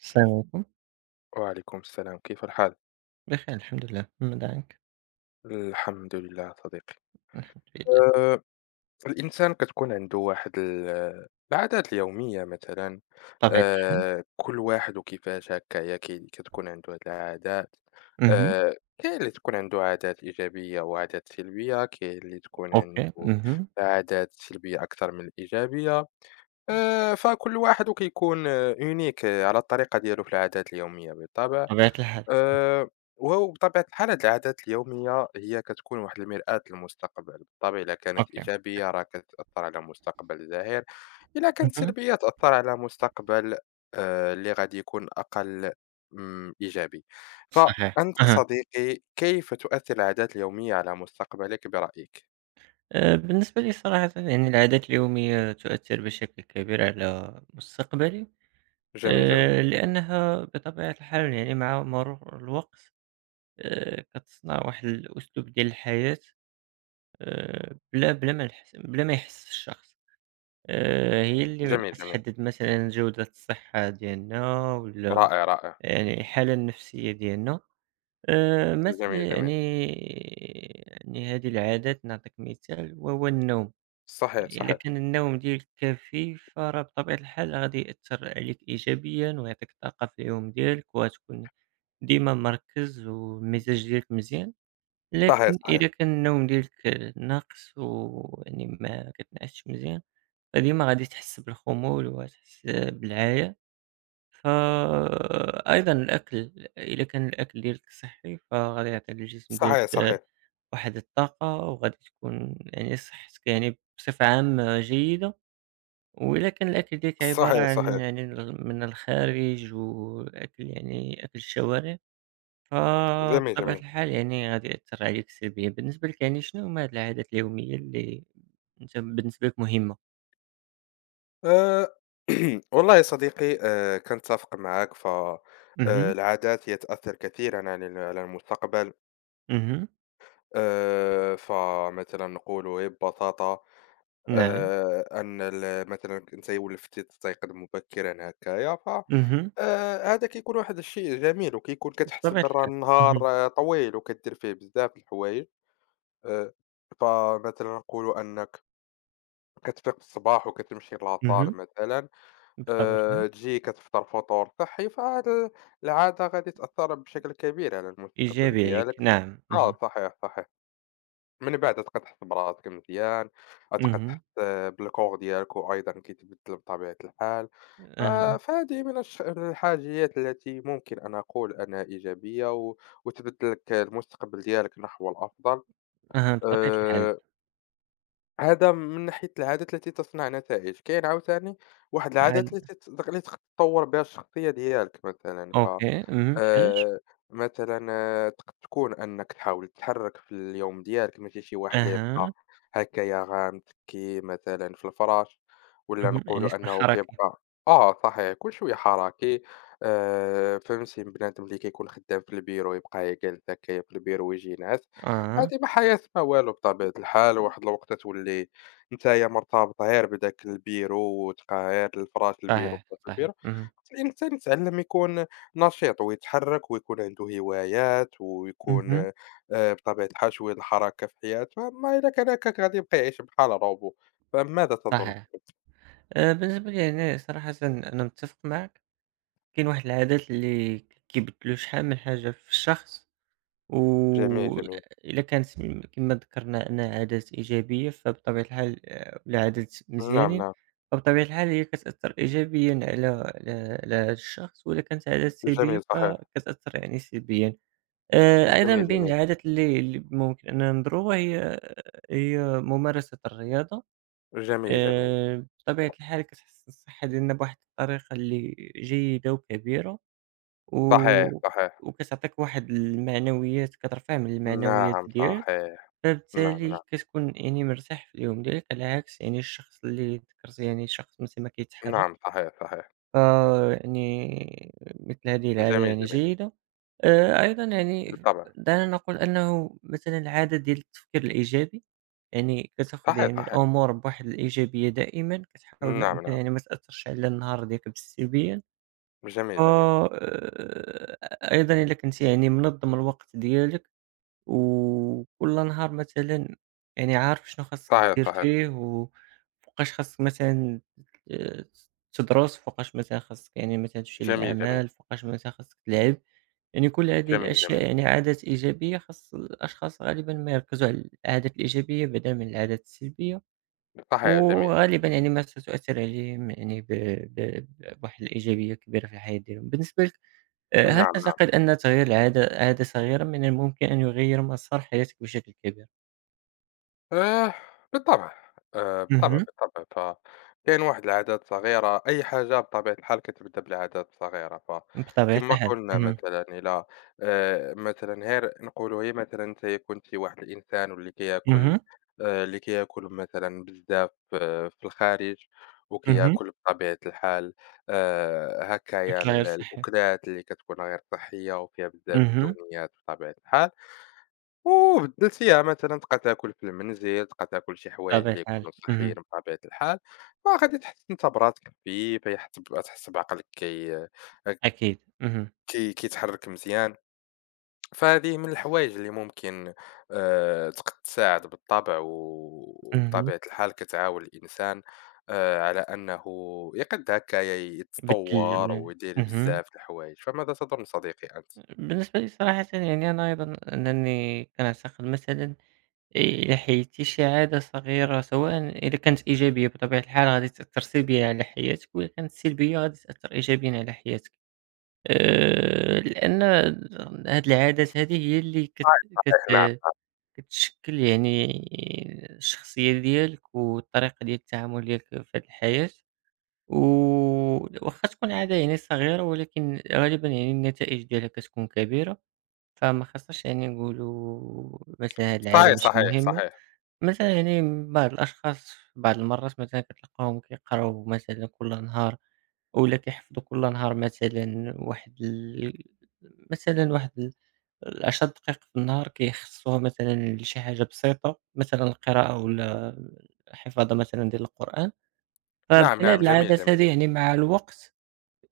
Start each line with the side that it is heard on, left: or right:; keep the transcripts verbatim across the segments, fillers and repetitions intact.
right: السلام عليكم.
left: وعليكم السلام كيف الحال؟
right: بخير الحمد لله، ما دعاك؟
left: الحمد لله صديقي.
right: الحمد لله
left: آه، الإنسان كتكون عنده واحد ال- العادات اليومية مثلا.
right: بطبيعتي.
left: آه، كل واحد وكيفاش هكايا كي- كتكون عنده هاد العادات.
right: اهم،
left: آه، كاين اللي تكون عنده عادات إيجابية وعادات سلبية، كاين اللي تكون عنده
right: أوكي، اهم،
left: عادات سلبية أكثر من الإيجابية. آه، فكل واحد وكيكون آه، يونيك آه، على الطريقة ديالو في العادات اليومية بالطبع.
right: بطبيعة الحال،
left: آآ، وهو بطبيعة الحال هاد العادات اليومية هي كتكون واحد المرآة للمستقبل، بالطبع إلا كانت
right: أوكي،
left: إيجابية راه كتأثّر على مستقبل زاهر، إلا كانت
right: اهم،
left: سلبية تأثّر على مستقبل آآ، اللي غادي يكون أقل امم، إيجابي.
right: صحيح،
left: فأنت
right: أها.
left: صديقي كيف تؤثّر العادات اليومية على مستقبلك برأيك؟
right: آآ بالنسبة لي صراحةً يعني العادات اليومية تؤثّر بشكل كبير على مستقبلي،
left: جميل، جميل.
right: آآ لأنها بطبيعة الحال يعني مع مرور الوقت آآ كتصنع واحد الأسلوب ديال الحياة آآ بلا بلا ما نحس بلا ما يحس الشخص، آآ هي اللي
left: جميل، جميل.
right: كتحدد مثلًا جودة الصحة ديالنا وال
left: رائع، رائع.
right: يعني الحالة النفسية ديالنا. آآ مثل
left: جميل، جميل.
right: يعني يعني هذه العادات نعطيك مثال وهو النوم،
left: صحيح،
right: إلا
left: صحيح.
right: كان النوم ديالك كافي فراه بطبيعة الحال غادي يأثّر عليك إيجابيًا ويعطيك طاقة في اليوم ديالك وغتكون ديما مركّز والمزاج ديالك مزيان،
left: صحيح،
right: لكن
left: صحيح.
right: إذا كان النوم ديالك ناقص ويعني ما كتنعسش مزيان فديما غادي تحس بالخمول وغتحس بالعافية. فأيضًا الأكل، إذا كان الأكل ديالك صحّي فغادي يعطي للجسم ديالك
left: صحيح،
right: آه،
left: صحيح.
right: واحد الطاقة وغادي تكون يعني صحتك يعني بصفة عامة جيدة، وإلا كان الأكل ديالك عبارة
left: صحيح،
right: عن
left: صحيح.
right: يعني ال من الخارج والأكل يعني أكل الشوارع،
left: جميل،
right: فبطبيعة
left: جميل.
right: الحال يعني غادي يأثّر عليك سلبيًا، بالنسبة لك يعني شنو هما هاد العادات اليومية اللي أنت بالنسبة لك مهمة؟
left: آآ والله يا صديقي، آآ كنتفق معاك ف آآ
right: اهم،
left: العادات هي تأثّر كثيرًا عن ال على المستقبل.
right: اهم،
left: آآ فمثلًا نقولوا ببساطة
right: نعم،
left: آآ أن ال مثلًا أنت ولفتِ تستيقظ مبكرًا هكايا ف.
right: اهم،
left: آآ هذا كيكون واحد الشيء جميل، وكيكون كتحس
right: بطبيعة
left: برا
right: الحال، اهم،
left: النهار آه، طويل وكدير فيه بزاف الحوايج. آآ فمثلًا نقولوا أنك كتفيق في الصباح وكتمشي للاصال
right: اهم،
left: مثلًا.
right: بطبيعة
left: آآ،
right: الحال.
left: تجي كتفطر فطور صحّي، فهاد ال العادة غادي تأثّر بشكل كبير على المستقبل
right: إيجابي عليكِ،
left: ديالك.
right: نعم، اهم،
left: آه صحيح، صحيح. من بعد غتبقى تحس براسك مزيان، غتبقى
right: اهم،
left: تحس آه، بالكور ديالك وأيضًا كيتبدّل بطبيعة الحال. آآ،
right: أها،
left: فهذه من الش الحاجيات التي ممكن أن أقول أنها إيجابية و وتبدّل لك المستقبل ديالك نحو الأفضل.
right: أها، بطبيعة الحال
left: آآ عادة من ناحية العادات التي تصنع نتائج، كاين عاوتاني واحد العادات
right: عاد
left: التي تت اللي تقد تطور بها الشخصية ديالك مثلًا ف.
right: أوكي، اهم، بحالاش؟
left: آآ، مثلًا آه، تقد تكون أنك تحاول تتحرك في اليوم ديالك، ماشي شي واحد اللي
right: أها،
left: يبقى هكايا غامض كي مثلًا في الفراش ولا
right: اهم، يعني
left: نقولوا
right: تكون
left: أنه
right: حركي،
left: كيبقى. آه صحيح، كل شوية حركي. آآ، فهمتي بنادم اللي كيكون خدام في البيرو يبقى جالس هكايا في البيرو ويجي ينعس.
right: آه،
left: هادي ما حياة ما والو بطبيعة الحال، واحد الوقيته تولي نتايا مرتبطة غير بداك البيرو، وتبقى غير الفراش البيرو
right: صحيح،
left: فراش
right: صحيح،
left: البيرو.
right: اهم،
left: خص الإنسان يتعلم يكون نشيط ويتحرك ويكون عنده هوايات ويكون
right: اهم،
left: آآ بطبيعة الحال شوية د الحركة في حياته، أما إلا كان هكاك غادي يبقى يعيش بحال روبو. فماذا تظن؟
right: صحيح. آآ، بالنسبة لي أنا صراحةً أنا متّفق معك، كاين واحد العادات اللي ما كيبدلو شحال من حاجة في الشخص
left: جميل، جميل.
right: وإلا كانت م- كما ذكرنا أنها عادات إيجابية فبطبيعة الحال آآ ولا عادات
left: نعم،
right: مزيانين،
left: نعم.
right: فبطبيعة الحال هي كتأثّر إيجابيًا على على على هذا الشخص، وإلا كانت عادات سلبية
left: جميل صحيح.
right: فكتأثّر يعني سلبيًا. آآ أيضًا
left: جميل،
right: بين
left: جميل.
right: العادات اللي اللي ممكن أننا نضروها هي هي ممارسة الرياضة،
left: جميل، جميل.
right: آآ بطبيعة الحال كتحسّن الصحة ديالنا بواحد الطريقة اللي جيدة وكبيرة. و
left: صحيح، صحيح.
right: وكتعطيك واحد المعنويات كترفع من المعنويات
left: نعم
right: ديالك،
left: صحيح. نعم،
right: فبالتالي
left: نعم.
right: كتكون يعني مرتاح في اليوم ديالك، على عكس يعني الشخص اللي ذكرتي يعني شخص مثل ما كيتحرك،
left: نعم صحيح، صحيح.
right: فيعني مثل هذه العادة
left: جميل،
right: يعني
left: جميل.
right: جيدة. آآ أيضًا يعني
left: بالطبع.
right: دعنا نقول أنه مثلًا العادة ديال التفكير الإيجابي، يعني كتاخذ
left: صحيح،
right: يعني
left: صحيح.
right: الأمور بواحد الإيجابية دائمًا، كتحاول ما
left: نعم،
right: أمكن
left: نعم.
right: يعني ما تأثّرش على النهار ديالك بالسلبية.
left: جميل، جميل.
right: آه، آآ أيضًا إلا كنت يعني منظّم الوقت ديالك، وكل نهار مثلًا يعني عارف شنو خاصك
left: صحيح،
right: دير
left: صحيح.
right: فيه، وفوقاش خاصك مثلًا آآ تدرس، فوقاش مثلًا خاصك يعني مثلًا تمشي
left: جميل، جميل.
right: للعمل، فوقاش مثلًا خاصك تلعب، يعني كل هذه
left: جميل، جميل.
right: الأشياء يعني عادات إيجابية خاص الأشخاص غالبًا ما يركزوا على العادات الإيجابية بدلًا من العادات السلبية،
left: صحيح، جميل.
right: وغالبًا يعني ما ستؤثر عليهم يعني ب ب بواحد الإيجابية كبيرة في الحياة ديالهم. بالنسبة ل آآ
left: نعم،
right: هل تعتقد
left: نعم.
right: أن تغيير العادة عادة صغيرة من الممكن أن يغير مسار حياتك بشكل كبير؟
left: آآ بالطبع. آآ بالطبع،
right: اهم.
left: بالطبع. فكاين واحد العادات صغيرة، أي حاجة بطبيعة الحال كتبدا بالعادات صغيرة،
right: بطبيعة
left: فكما
right: الحال.
left: قلنا
right: اهم.
left: مثلًا إلى. آآ مثلًا غير نقولوا غير مثلًا أنت كنت واحد الإنسان واللي كياكل،
right: اهم.
left: آآ اللي كياكل مثلًا بزاف آه في الخارج،
right: اهم.
left: وكياكل بطبيعة الحال آآ هكايا
right: أكل غير
left: ال
right: صحي.
left: الأكلات اللي كتكون غير صحية وفيها بزاف
right: اهم.
left: الدهنيات بطبيعة الحال. وبدلت فيها مثلًا تبقى تاكل في المنزل، تبقى تاكل شي حوايج
right: بطبيعة
left: اللي
right: الحال.
left: يكونوا صحيين
right: اهم.
left: بطبيعة الحال، وغادي تحس أنت براسك خفيف. يحت تحس بعقلك كي
right: أكيد. اهم.
left: كي كيتحرك مزيان. فهذه من الحوايج اللي ممكن آآ تق تساعد بالطبع، و
right: اهم.
left: وبطبيعة الحال كتعاون الإنسان آآ على أنه يقد هكايا يتطور
right: بدل
left: ويدير
right: اهم.
left: بزاف د الحوايج. فماذا تظن صديقي أنت؟
right: بالنسبة لي صراحةً يعني أنا أيضًا أنني كأعتقد مثلًا إلى حيّزتي شي عادة صغيرة سواء إذا كانت إيجابية بطبيعة الحال غادي تأثّر سلبيًا على حياتك وإذا كانت سلبية غادي تأثّر إيجابيًا على حياتك. آآ، لأن هاد العادات هذه هي اللي كت كت
left: صحيح، نعم.
right: كتشكِّل يعني الشخصية ديالك والطريقة ديال التعامل ديالك في هاد الحياة، و واخا تكون عادة يعني صغيرة ولكن غالبًا يعني النتائج ديالها كتكون كبيرة، فما خاصناش يعني نقولوا مثلًا هاد العادة
left: صحيح،
right: ماشي
left: صحيح،
right: مهمة،
left: صحيح.
right: مثلًا يعني بعض الأشخاص بعض المرات مثلًا كتلقاهم كيقراو مثلًا كل نهار ولا كيحفظوا كل نهار مثلًا واحد ال مثلًا واحد ال 10 دقايق في النهار كيخصوها مثلًا لشي حاجة بسيطة، مثلًا القراءة ولا الحفاظة مثلًا ديال القرآن،
left: نعم،
right: فبحال هاد
left: نعم. جميل،
right: العادات
left: جميل.
right: هادي يعني مع الوقت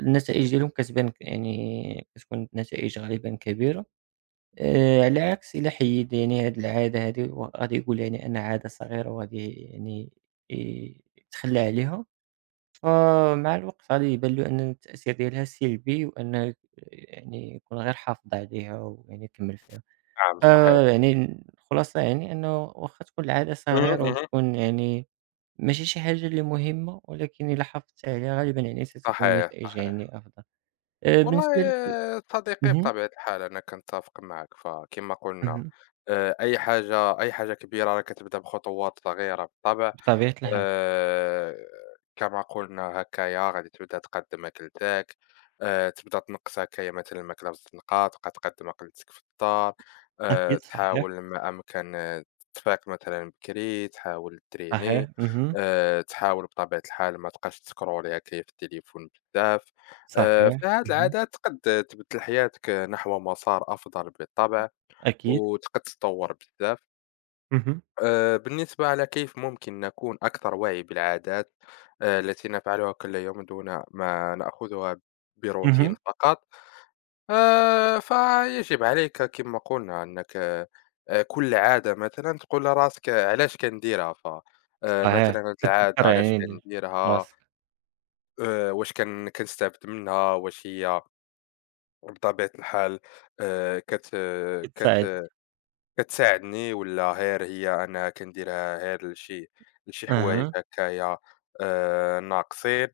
right: النتائج ديالهم كتبان ك يعني كتكون نتائج غالبًا كبيرة، آآ على عكس إلا حيد يعني هاد العادة هادي وغادي يقول يعني أنها عادة صغيرة وغادي يعني ي يتخلى عليها. فمع الوقت غادي يبان له أن التأثير ديالها سلبي وأنه يعني يكون غير حافظ عليها ويعني يكمّل فيها.
left: نعم، صحيح.
right: فيعني الخلاصة يعني أنه واخا تكون العادة
left: اهم،
right: صغيرة
left: اهم.
right: وتكون يعني ماشي شي حاجة اللي مهمة، ولكن إلا حافظت عليها غالبًا يعني ستكون
left: صحيح،
right: نتائجها
left: صحيح.
right: يعني أفضل. آآ
left: والله
right: بالنسبة لك
left: آه، صديقي،
right: اهم،
left: بطبيعة الحال أنا كنتّفق معك، فكما قلنا
right: اهم،
left: آآ أي حاجة، أي حاجة كبيرة راه كتبدا بخطوات صغيرة بالطبع.
right: بطبيعة الحال.
left: آآ كما قُلنا هكايا غادي تبدا تقدّم أكلتك، آآ تبدا تنقّص هكايا مثلًا الماكلة في الطنقة، تبقى تقدّم أكلتك في الدار. آآ
right: أكيد صحيح،
left: تحاول ما أمكن تفيق مثلًا بكري، تحاول
right: صحيح،
left: تريني.
right: اهم،
left: آآ تحاول بطبيعة الحال ما تبقاش تسكرولي هكايا في التليفون بزاف. آآ
right: صحيح،
left: فهاد
right: اهم،
left: العادات قد تبدّل حياتك نحو مسار أفضل بالطبع،
right: أكيد،
left: وت قد تطوّر بزاف.
right: اهم،
left: آه، بالنسبة على كيف ممكن نكون أكثر وعي بالعادات آه، التي نفعلها كل يوم دون ما نأخذها بروتين
right: اهم،
left: فقط. آه، فيجب عليك كما قلنا أنك آه، آه، كل عادة مثلا تقول لراسك آه، علاش كنديرها ف. آه،
right: صحيح.
left: مثلا هاد العادة
right: كتذكّر
left: علاش
right: يعني ال
left: كنديرها،
right: راسك،
left: آه، واش كن- كنستافد منها، واش هي بطبيعة الحال آه، كت
right: كتساعد.
left: كت كتساعدني، ولا غير هي أنا كنديرها غير لشي لشي حوايج
right: أها،
left: هكايا آه، ناقصين.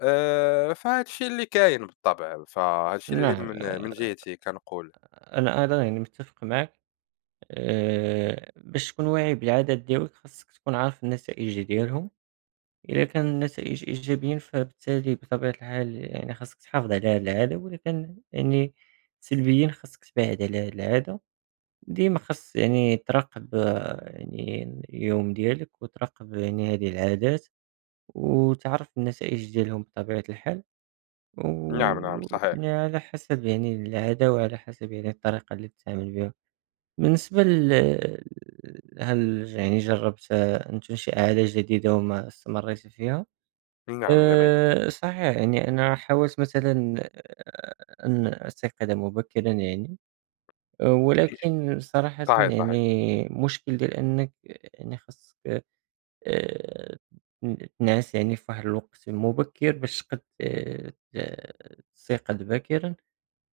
left: آه، فهاد الشي اللي كاين بالطبع، فهاد الشي اللي
right: نعم،
left: من
right: آه،
left: من جهتي كنقول.
right: أنا أيضًا يعني متّفق معك آآ، باش تكون واعي بالعادات ديالك خاصك تكون عارف النتائج ديالهم، إلا كان النتائج إيجابيين فبالتالي بطبيعة الحال يعني خاصك تحافظ على هاد العادة، وإلا كان يعني سلبيين خاصك تبعد على هاد العادة، ديما خاص يعني تراقب آه، يعني اليوم ديالك وتراقب يعني هذه العادات، وتعرف النتائج ديالهم بطبيعة الحال. و
left: نعم، نعم، صحيح.
right: يعني على حسب يعني العادة وعلى حسب يعني الطريقة اللي تتعامل بها. بالنسبة ل هل يعني جرّبت أن تنشئ عادة جديدة وما استمريت فيها؟
left: نعم، جميل.
right: آآ صحيح، يعني أنا حاولت مثلًا آآ أن أستيقظ مبكرًا يعني، أه، ولكن صراحةً
left: صحيح، صحيح.
right: يعني المشكل ديال أنك يعني خاصك آآ ت تنعس يعني في واحد الوقت مبكر باش تقد آآ ت تستيقظ باكرًا.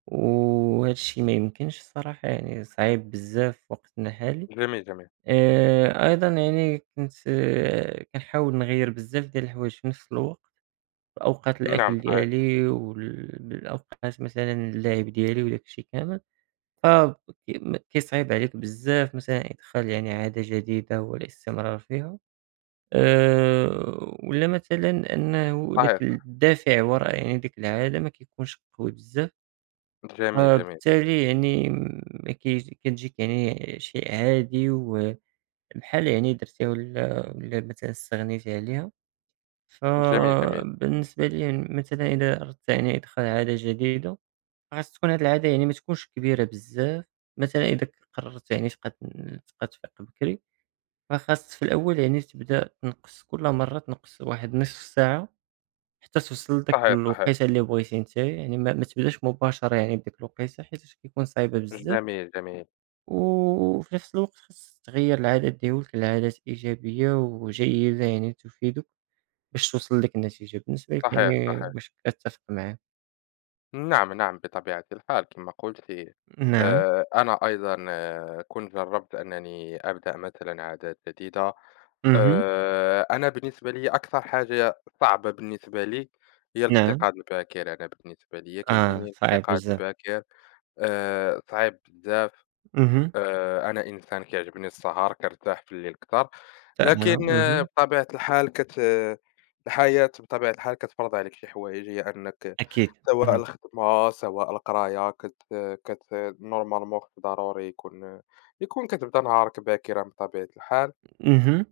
right: وهذا الشيء ما يمكنش الصراحة يعني صعيب بزاف في وقتنا الحالي.
left: جميل، جميل.
right: آآ أيضًا يعني كنت آه، كنحاول نغيّر بزاف ديال الحوايج في نفس الوقت، في أوقات
left: نعم،
right: الأكل
left: صحيح،
right: ديالي وال بالأوقات مثلًا اللعب ديالي وداك الشيء كامل، ف م كيصعيب عليك بزاف مثلًا إدخال يعني عادة جديدة والاستمرار فيها، آآ ولا مثلًا أنه داك
left: صحيح.
right: الدافع وراء يعني ديك العادة ما كيكونش قوي بزاف.
left: جميل، جميل.
right: فبالتالي يعني م كي كتجيك يعني شيء عادي وبحالها يعني درتيها ولا ولا مثلًا استغنيتي عليها،
left: جميل، جميل.
right: فبالنسبة لي يعني مثلًا إذا أردت يعني إدخال عادة جديدة، خاص تكون هاد العادة يعني ما تكونش كبيرة بزاف، مثلًا إذا ك قررت يعني تبقى تن تبقى تفيق بكري، فخاص في الأول يعني تبدأ تنقّص كل مرة تنقّص واحد نصف ساعة حتى توصل لذاك
left: صحيح، صحيح.
right: الوقيتة اللي بغيتي نتايا، يعني ما ما تبداش مباشرة يعني بديك الوقيتة حيتاش كيكون صعيبة بزاف.
left: جميل، جميل.
right: وفي نفس الوقت خاص تغيّر العادات ديّولك لعادات إيجابية وجيدة يعني تفيدك باش توصل لك النتيجة، بالنسبة لك يعني
left: صحيح، صحيح.
right: واش كاتفق معاه؟
left: نعم، نعم. بطبيعة الحال كما قلتِ،
right: نعم،
left: آآ، أنا أيضًا آه، كنت جرّبت أنني أبدأ مثلًا عادات جديدة.
right: اهم،
left: آآ، أنا بالنسبة لي أكثر حاجة صعبة بالنسبة لي هي
right: نعم،
left: الاستيقاظ الباكر. أنا بالنسبة ليَ
right: آه
left: كيجيني
right: صعيب
left: الاستيقاظ
right: بزاف،
left: الباكر آآ، صعيب بزاف.
right: اهم،
left: آآ، أنا إنسان كيعجبني السهر، كارتاح في الليل كتر،
right: فعلًا،
left: لكن آه،
right: اهم،
left: بطبيعة الحال كت آه، الحياة بطبيعة الحال كتفرض عليك شي حوايج، هي أنك
right: أكيد،
left: سواء
right: اهم،
left: الخدمة، سواء القراية، كت آه، كت normalement خص ضروري يكون آه، يكون كتبدا نهارك باكرًا بطبيعة الحال.
right: اهم،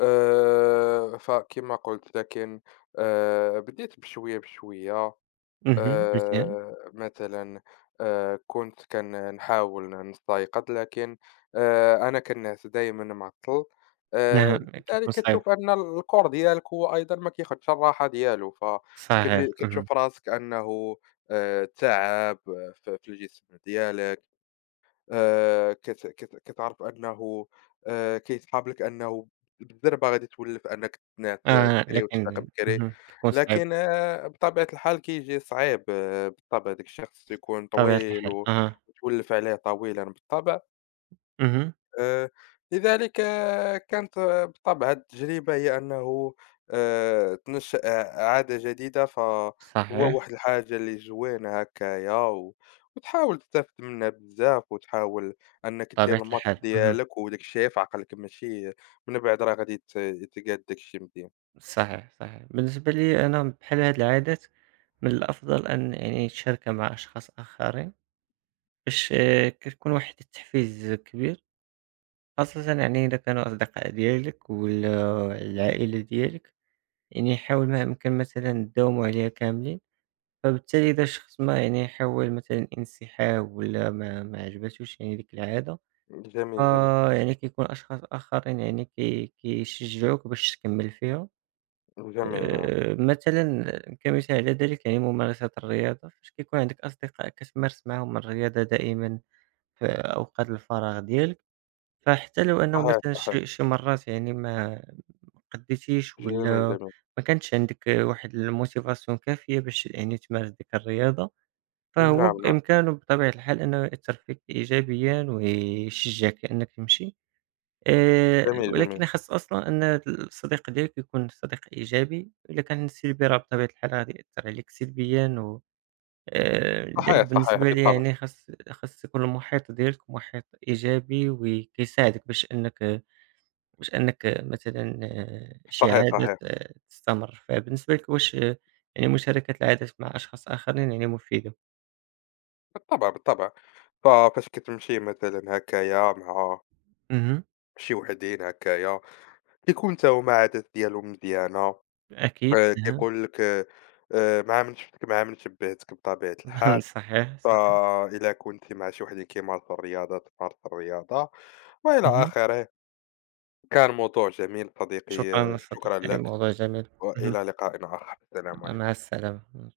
left: آآ، فكما قلت لكن آآ، بديت بشوية بشوية.
right: اهم، مزيان،
left: آآ مثلًا آآ كنت كان نحاول نستيقظ، لكن آآ أنا كنعس دايمًا معطّل. آآ
right: نعم
left: لذلك
right: كيكون صعيب،
left: كتشوف أن الكور ديالك هو أيضًا ما كياخدش الراحة ديالو، فكتجي
right: صحيح، اهم،
left: كتشوف راسك أنه آآ تعب في في الجسم ديالك. آآ كت كت كتعرف أنه آآ كيتحاب لك أنه بالضربة غادي تولّف أنك تنعس
right: آه
left: بكري وتفيق
right: لكن
left: بكري،
right: اهم، كيكون صعيب
left: لكن آآ بطبيعة الحال كيجي صعيب. آه، بالطبع داك الشيء خصو يكون
right: بطبيعة
left: طويل
right: الحال،
left: و
right: أها،
left: وتولّف عليه طويلًا بالطبع.
right: اهم،
left: آآ، لذلك آه، كانت آه، بالطبع هذه التجربة هي أنه آآ، تنشأ عادة جديدة، فهو
right: صحيح،
left: واحد الحاجة اللي جوينة هكايا و وتحاول تستافد منها بزاف، وتحاول أنك دير
right: بطبيعة
left: الماكس
right: الحال، اهم،
left: ديالك وداك الشي يعي في عقلك، ماشي من بعد راه غادي يت يتقاد داك الشي مزيان.
right: صحيح، صحيح، بالنسبة لي أنا بحال هاد العادات من الأفضل أن يعني تشاركها مع أشخاص آخرين باش آه، كتكون واحد التحفيز كبير، خاصةً يعني إذا كانوا أصدقاء ديالك ولا العائلة ديالك، يعني حاول ما أمكن مثلًا تداوموا عليها كاملين، فبالتالي إذا شخص ما يعني حاول مثلًا انسحاب ولا ما ما عجباتوش يعني ديك العادة،
left: جميل، جميل.
right: فيعني كيكون أشخاص آخرين يعني كي كيشجعوك باش تكمل فيها.
left: جميل، نعم.
right: آآ مثلًا كمثال على ذلك يعني ممارسة الرياضة، فاش كيكون عندك أصدقاء كتمارس معاهم الرياضة دائمًا في أوقات الفراغ ديالك، فحتى لو أنه
left: صحيح،
right: مثلًا
left: صحيح.
right: شي شي مرات يعني ما قدّيتيش
left: جميل،
right: والّا
left: جميل.
right: ما كانتش عندك آه، واحد الmotivation كافية باش يعني تمارس ديك الرياضة، فهو
left: نعم، نعم.
right: بإمكانه بطبيعة الحال أنه يأثّر فيك إيجابيًا ويشجّعك أنك تمشي. آآ
left: جميل، جميل.
right: ولكن خاص أصلًا أن الصديق ديالك يكون صديق إيجابي، إلا كان سلبي راه بطبيعة الحال غادي يأثّر عليك سلبيًا و آآ لذلك
left: صحيح، صحيح.
right: بالنسبة لي
left: بالطبع.
right: يعني خاص خاص يكون المحيط ديالك محيط إيجابي وكيساعدك باش أنك باش أنك مثلًا آه، شي
left: صحيح،
right: عادة
left: صحيح.
right: ت تستمر. فبالنسبة لك واش آه، يعني مشاركة العادات مع أشخاص آخرين يعني مفيدة؟
left: بالطبع، بالطبع. ففاش كتمشي مثلًا هكايا مع
right: اهم،
left: شي وحدين هكايا، كيكون حتى هو ما عادات ديالهم مزيانة.
right: أكيد،
left: آآ
right: أها،
left: كيقول لك آآ مع من شفتك مع من شبّهتك بطبيعة الحال.
right: صحيح، صحيح.
left: فإلا كنتِ مع شي وحدين كيمارسوا الرياضة تمارس الرياضة، وإلى
right: اهم،
left: آخره. كان موضوع جميل صديقي،
right: شكرًا
left: آه، شكرًا
right: صديقي،
left: لك،
right: موضوع جميل. اهم.
left: وإلى لقاء آخر، السلام
right: مع
left: عليكم.
right: السلامة.